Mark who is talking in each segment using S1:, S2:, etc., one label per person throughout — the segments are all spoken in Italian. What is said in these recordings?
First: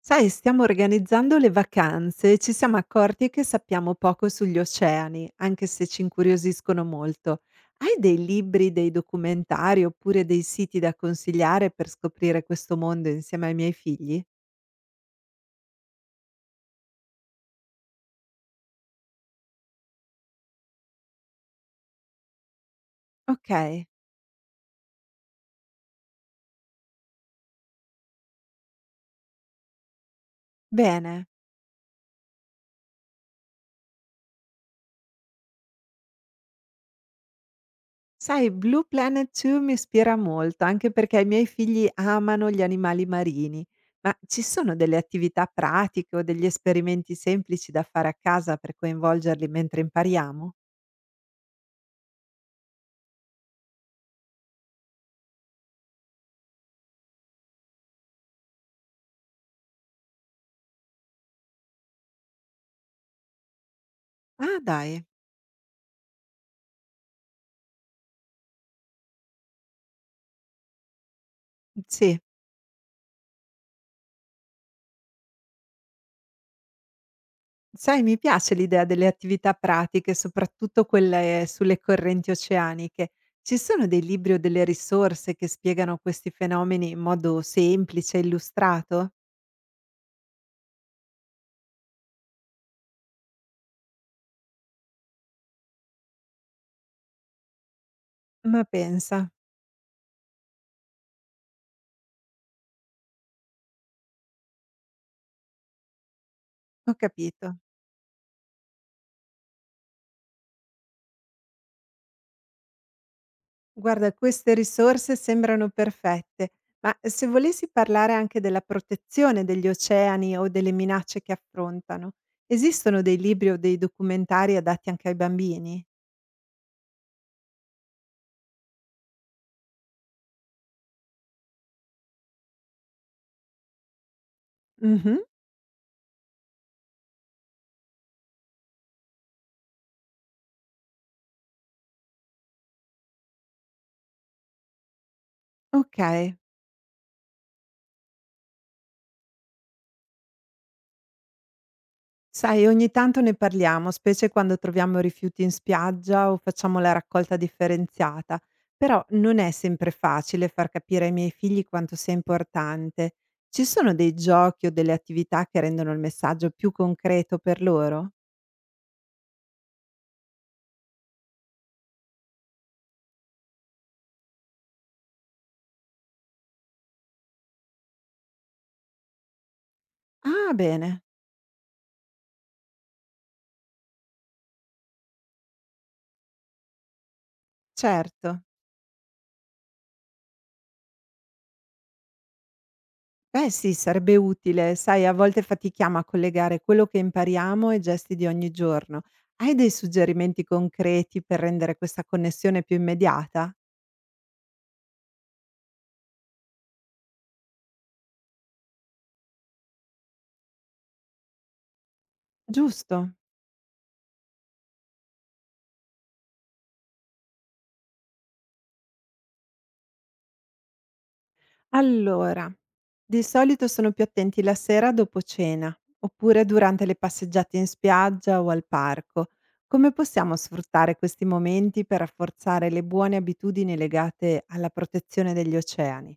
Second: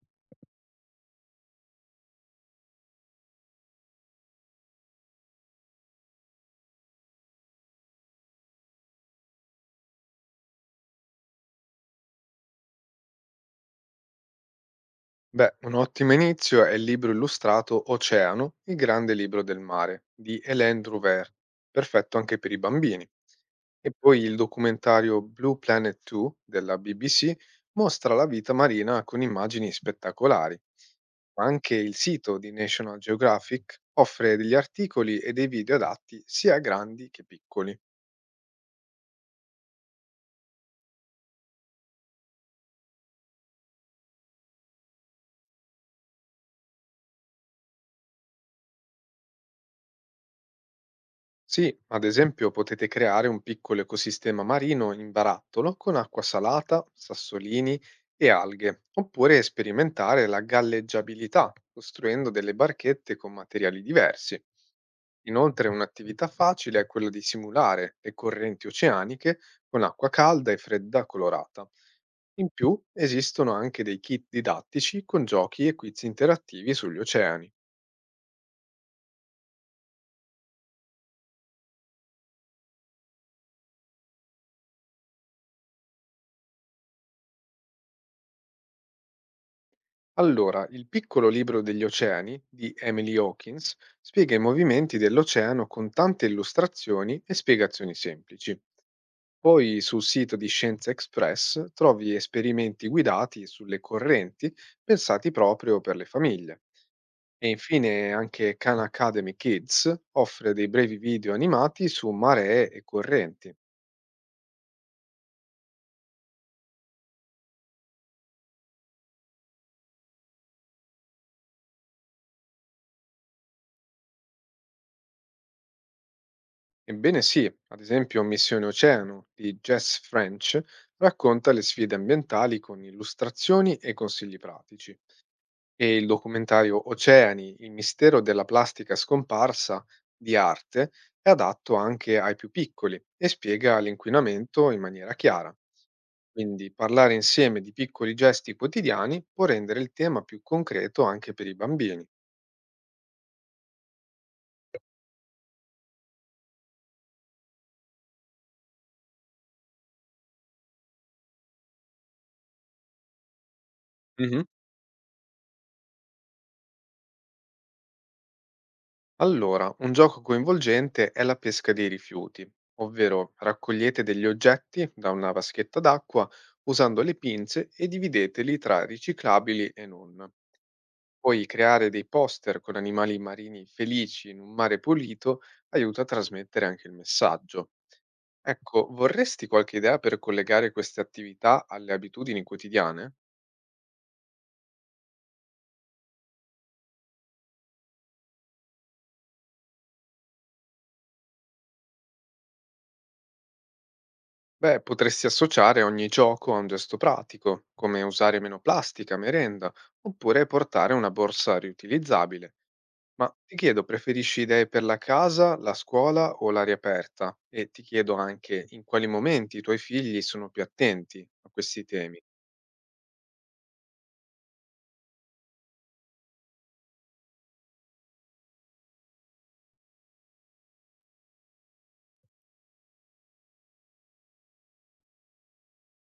S1: Sai, stiamo organizzando le vacanze e ci siamo accorti che sappiamo poco sugli oceani, anche se ci incuriosiscono molto. Hai dei libri, dei documentari oppure dei siti da consigliare per scoprire questo mondo insieme ai miei figli?
S2: Beh, un ottimo inizio è il libro illustrato Oceano, il grande libro del mare di Hélène Drouvert, perfetto anche per i bambini.
S1: Ok,
S2: E poi il documentario Blue Planet 2 della BBC mostra la vita marina con immagini spettacolari,
S1: bene.
S2: ma anche il sito di National Geographic offre degli articoli e dei video adatti sia a grandi che piccoli.
S1: Sai, Blue Planet 2 mi ispira molto, anche perché i miei figli amano gli animali marini. Ma ci sono delle attività pratiche o degli esperimenti semplici da fare a casa per coinvolgerli mentre impariamo?
S2: Sì, ad esempio potete creare un piccolo ecosistema marino in barattolo con acqua salata, sassolini e alghe, oppure sperimentare la galleggiabilità costruendo delle barchette con materiali diversi.
S1: Ah, dai.
S2: Inoltre un'attività facile è quella di simulare le correnti oceaniche con acqua calda e fredda colorata.
S1: Sì,
S2: In più esistono anche dei kit didattici con giochi e quiz interattivi sugli oceani.
S1: sai, mi piace l'idea delle attività pratiche, soprattutto quelle sulle correnti oceaniche. Ci sono dei libri o delle risorse che spiegano questi fenomeni in modo semplice e illustrato?
S2: Allora, il piccolo libro degli oceani di Emily Hawkins spiega i movimenti dell'oceano con tante illustrazioni e spiegazioni semplici.
S1: Ma pensa,
S2: Poi sul sito di Scienza Express trovi esperimenti guidati sulle correnti pensati proprio per le famiglie.
S1: ho
S2: E
S1: capito.
S2: infine anche Khan Academy Kids offre dei brevi video animati su maree e correnti.
S1: Guarda, queste risorse sembrano perfette, ma se volessi parlare anche della protezione degli oceani o delle minacce che affrontano, esistono dei libri o dei documentari adatti anche ai bambini?
S2: Ebbene sì, ad esempio Missione Oceano di Jess French racconta le sfide ambientali con illustrazioni e consigli pratici
S1: Mhm,
S2: e il documentario Oceani, il mistero della plastica scomparsa di arte è adatto anche ai più piccoli e spiega l'inquinamento in maniera chiara.
S1: ok.
S2: Quindi parlare insieme di piccoli gesti quotidiani può rendere il tema più concreto anche per i bambini.
S1: Sai, ogni tanto ne parliamo, specie quando troviamo rifiuti in spiaggia o facciamo la raccolta differenziata, però non è sempre facile far capire ai miei figli quanto sia importante. Ci sono dei
S2: Mhm.
S1: giochi o delle attività che rendono il messaggio più concreto per loro?
S2: Allora, un gioco coinvolgente è la pesca dei rifiuti, ovvero raccogliete degli oggetti da una vaschetta d'acqua usando le pinze e divideteli tra riciclabili e non.
S1: Ah, bene,
S2: Poi creare dei poster con animali marini felici in un mare pulito aiuta a trasmettere anche il messaggio.
S1: certo.
S2: Ecco, vorresti qualche idea per collegare queste attività alle abitudini quotidiane?
S1: Beh sì, sarebbe utile, sai, a volte fatichiamo a collegare quello che impariamo ai gesti di ogni giorno. Hai dei suggerimenti concreti per rendere questa connessione più immediata?
S2: Beh, potresti associare ogni gioco a un gesto pratico, come usare meno plastica, a merenda, oppure portare una borsa riutilizzabile.
S1: Giusto?
S2: Ma ti chiedo, preferisci idee per la casa, la scuola o l'aria aperta? E ti chiedo anche in quali momenti i tuoi figli sono più attenti a questi temi.
S1: Allora, di solito sono più attenti la sera dopo cena, oppure durante le passeggiate in spiaggia o al parco. Come possiamo sfruttare questi momenti per rafforzare le buone abitudini legate alla protezione degli oceani?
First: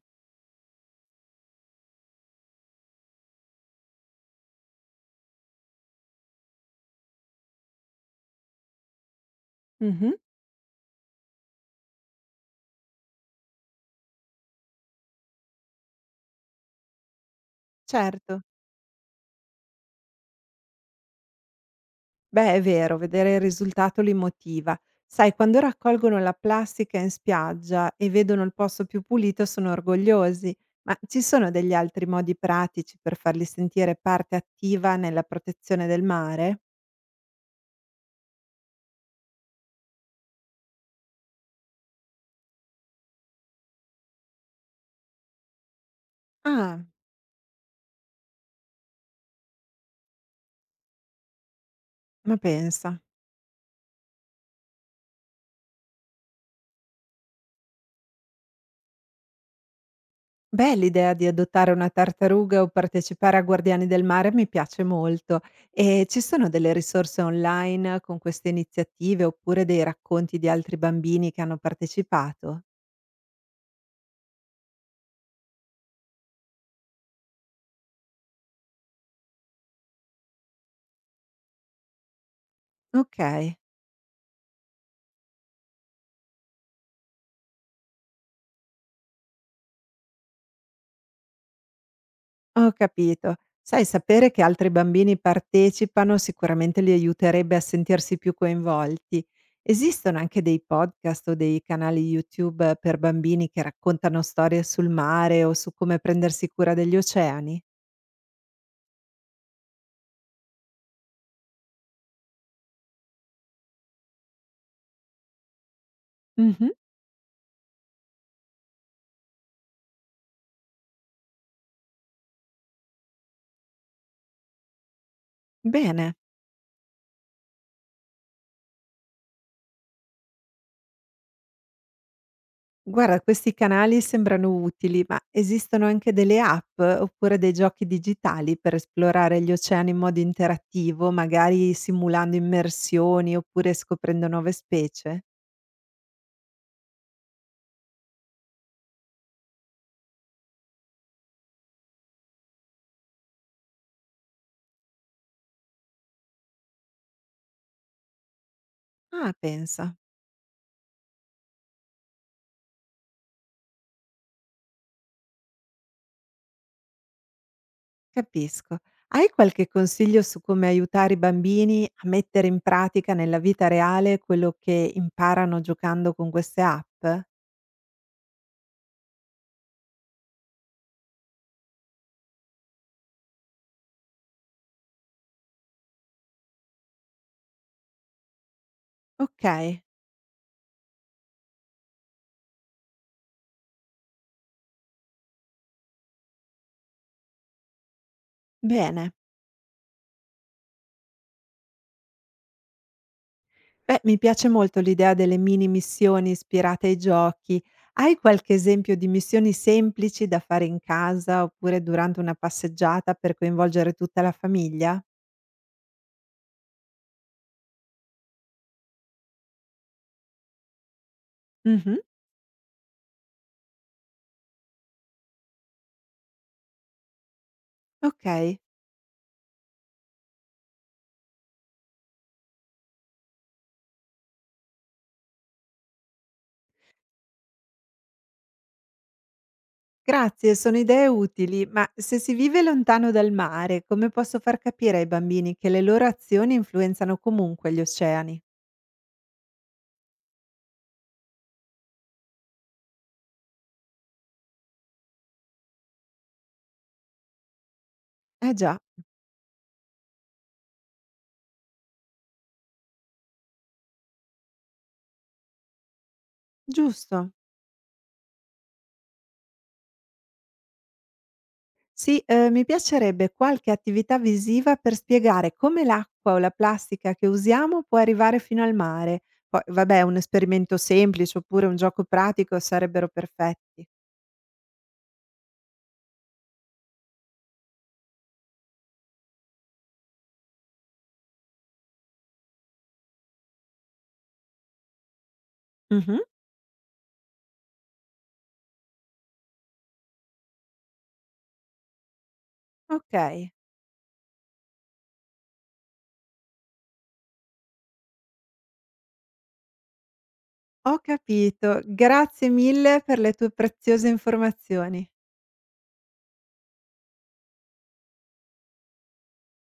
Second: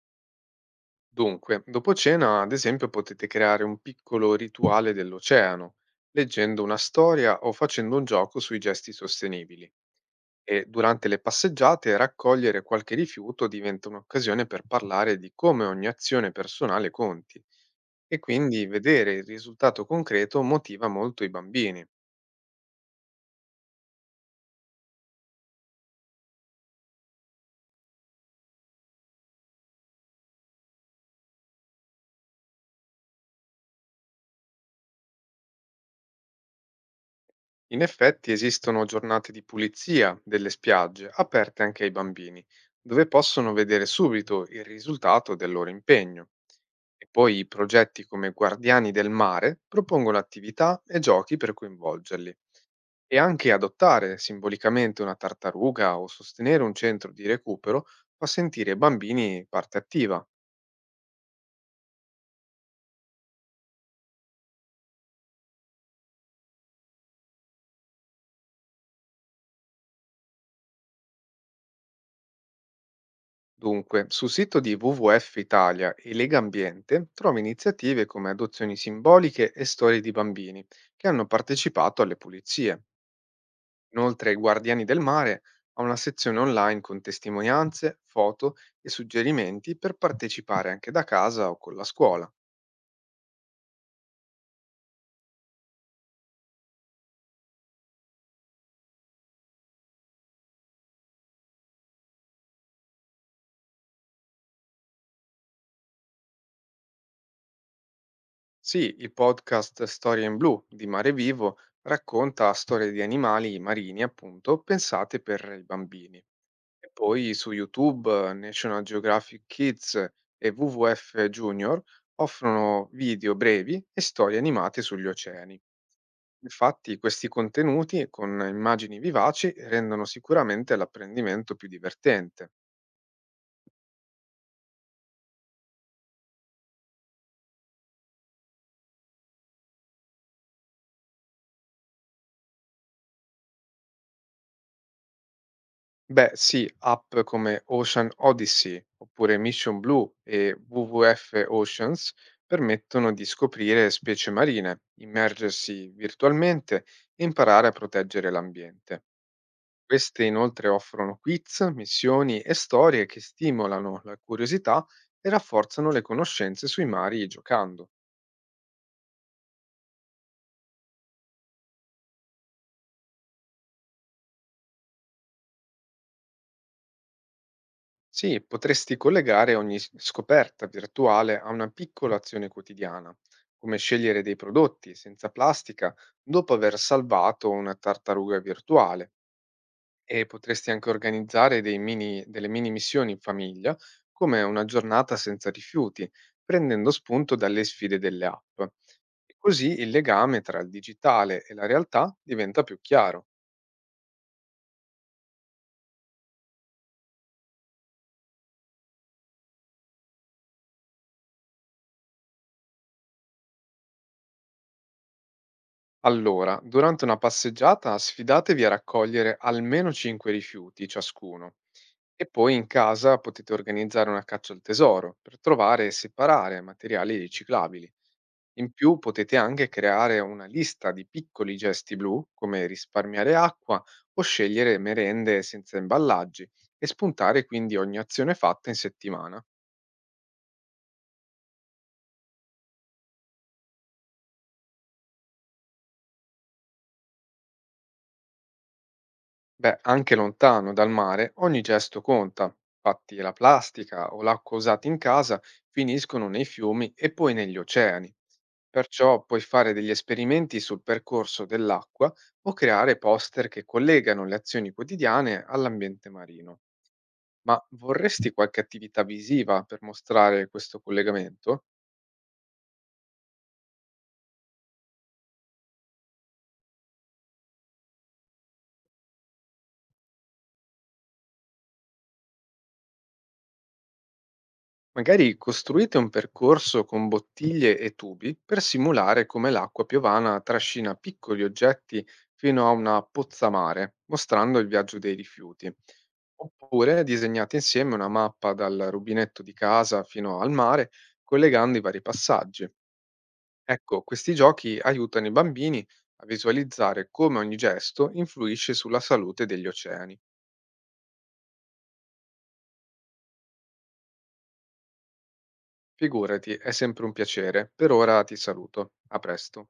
S2: Dunque, dopo cena, ad esempio, potete creare un piccolo rituale dell'oceano, leggendo una storia o facendo un gioco sui gesti sostenibili.
S1: Mhm,
S2: E durante le passeggiate raccogliere qualche rifiuto diventa un'occasione per parlare di come ogni azione personale conti e
S1: certo.
S2: quindi vedere il risultato concreto motiva molto i bambini.
S1: Beh, è vero, vedere il risultato li motiva. Sai, quando raccolgono la plastica in spiaggia e vedono il posto più pulito sono orgogliosi, ma ci sono degli altri modi pratici per farli sentire parte attiva nella protezione del mare?
S2: In effetti esistono giornate di pulizia delle spiagge aperte anche ai bambini, dove possono vedere subito il risultato del loro impegno.
S1: Ah,
S2: E poi i progetti come Guardiani del Mare propongono attività e giochi per coinvolgerli.
S1: ma pensa.
S2: E anche adottare simbolicamente una tartaruga o sostenere un centro di recupero fa sentire i bambini parte attiva.
S1: Beh, l'idea di adottare una tartaruga o partecipare a Guardiani del Mare mi piace molto. E ci sono delle risorse online con queste iniziative oppure dei racconti di altri bambini che hanno partecipato?
S2: Dunque, sul sito di WWF Italia e Lega Ambiente trovi iniziative come adozioni simboliche e storie di bambini che hanno partecipato alle pulizie.
S1: Ok.
S2: Inoltre, Guardiani del Mare ha una sezione online con testimonianze, foto e suggerimenti per partecipare anche da casa o con la scuola.
S1: Ho capito. Sai, sapere che altri bambini partecipano sicuramente li aiuterebbe a sentirsi più coinvolti. Esistono anche dei podcast o dei canali YouTube per bambini che raccontano storie sul mare o su come prendersi cura degli oceani?
S2: Sì, il podcast Storie in Blu di Mare Vivo racconta storie di animali marini, appunto, pensate per i bambini. E
S1: Mhm.
S2: poi su YouTube National Geographic Kids e WWF Junior offrono video brevi e storie animate sugli oceani.
S1: Bene.
S2: Infatti, questi contenuti con immagini vivaci rendono sicuramente l'apprendimento più divertente.
S1: Guarda, questi canali sembrano utili, ma esistono anche delle app oppure dei giochi digitali per esplorare gli oceani in modo interattivo, magari simulando immersioni oppure scoprendo nuove specie?
S2: Beh, sì, app come Ocean Odyssey oppure Mission Blue e WWF Oceans permettono di scoprire specie marine, immergersi virtualmente e imparare a proteggere l'ambiente.
S1: Ah, pensa,
S2: Queste inoltre offrono quiz, missioni e storie che stimolano la curiosità e rafforzano le conoscenze sui mari giocando.
S1: capisco. Hai qualche consiglio su come aiutare i bambini a mettere in pratica nella vita reale quello che imparano giocando con queste app?
S2: Sì, potresti collegare ogni scoperta virtuale a una piccola azione quotidiana, come scegliere dei prodotti senza plastica dopo aver salvato una tartaruga virtuale.
S1: Ok,
S2: E potresti anche organizzare delle mini missioni in famiglia, come una giornata senza rifiuti, prendendo spunto dalle sfide delle app.
S1: bene.
S2: E così il legame tra il digitale e la realtà diventa più chiaro.
S1: Beh, mi piace molto l'idea delle mini missioni ispirate ai giochi. Hai qualche esempio di missioni semplici da fare in casa oppure durante una passeggiata per coinvolgere tutta la famiglia?
S2: Allora, durante una passeggiata sfidatevi a raccogliere almeno 5 rifiuti ciascuno
S1: Mhm,
S2: e poi in casa potete organizzare una caccia al tesoro per trovare e separare materiali riciclabili.
S1: ok.
S2: In più potete anche creare una lista di piccoli gesti blu, come risparmiare acqua o scegliere merende senza imballaggi e spuntare quindi ogni azione fatta in settimana.
S1: Grazie, sono idee utili, ma se si vive lontano dal mare, come posso far capire ai bambini che le loro azioni influenzano comunque gli oceani?
S2: Beh, anche lontano dal mare, ogni gesto conta. Infatti la plastica o l'acqua usata in casa finiscono nei fiumi e poi negli oceani.
S1: Eh già,
S2: Perciò puoi fare degli esperimenti sul percorso dell'acqua o creare poster che collegano le azioni quotidiane all'ambiente marino.
S1: giusto.
S2: Ma vorresti qualche attività visiva per mostrare questo collegamento?
S1: Sì, mi piacerebbe qualche attività visiva per spiegare come l'acqua o la plastica che usiamo può arrivare fino al mare. Poi, vabbè, un esperimento semplice oppure un gioco pratico sarebbero perfetti.
S2: Magari costruite un percorso con bottiglie e tubi per simulare come l'acqua piovana trascina piccoli oggetti fino a una pozzamare, mostrando il viaggio dei rifiuti.
S1: Mhm,
S2: Oppure disegnate insieme una mappa dal rubinetto di casa fino al mare, collegando i vari passaggi.
S1: ok,
S2: Ecco, questi giochi aiutano i bambini a visualizzare come ogni gesto influisce sulla salute degli oceani.
S1: ho capito. Grazie mille per le tue preziose informazioni.
S2: Figurati, è sempre un piacere. Per ora ti saluto. A presto.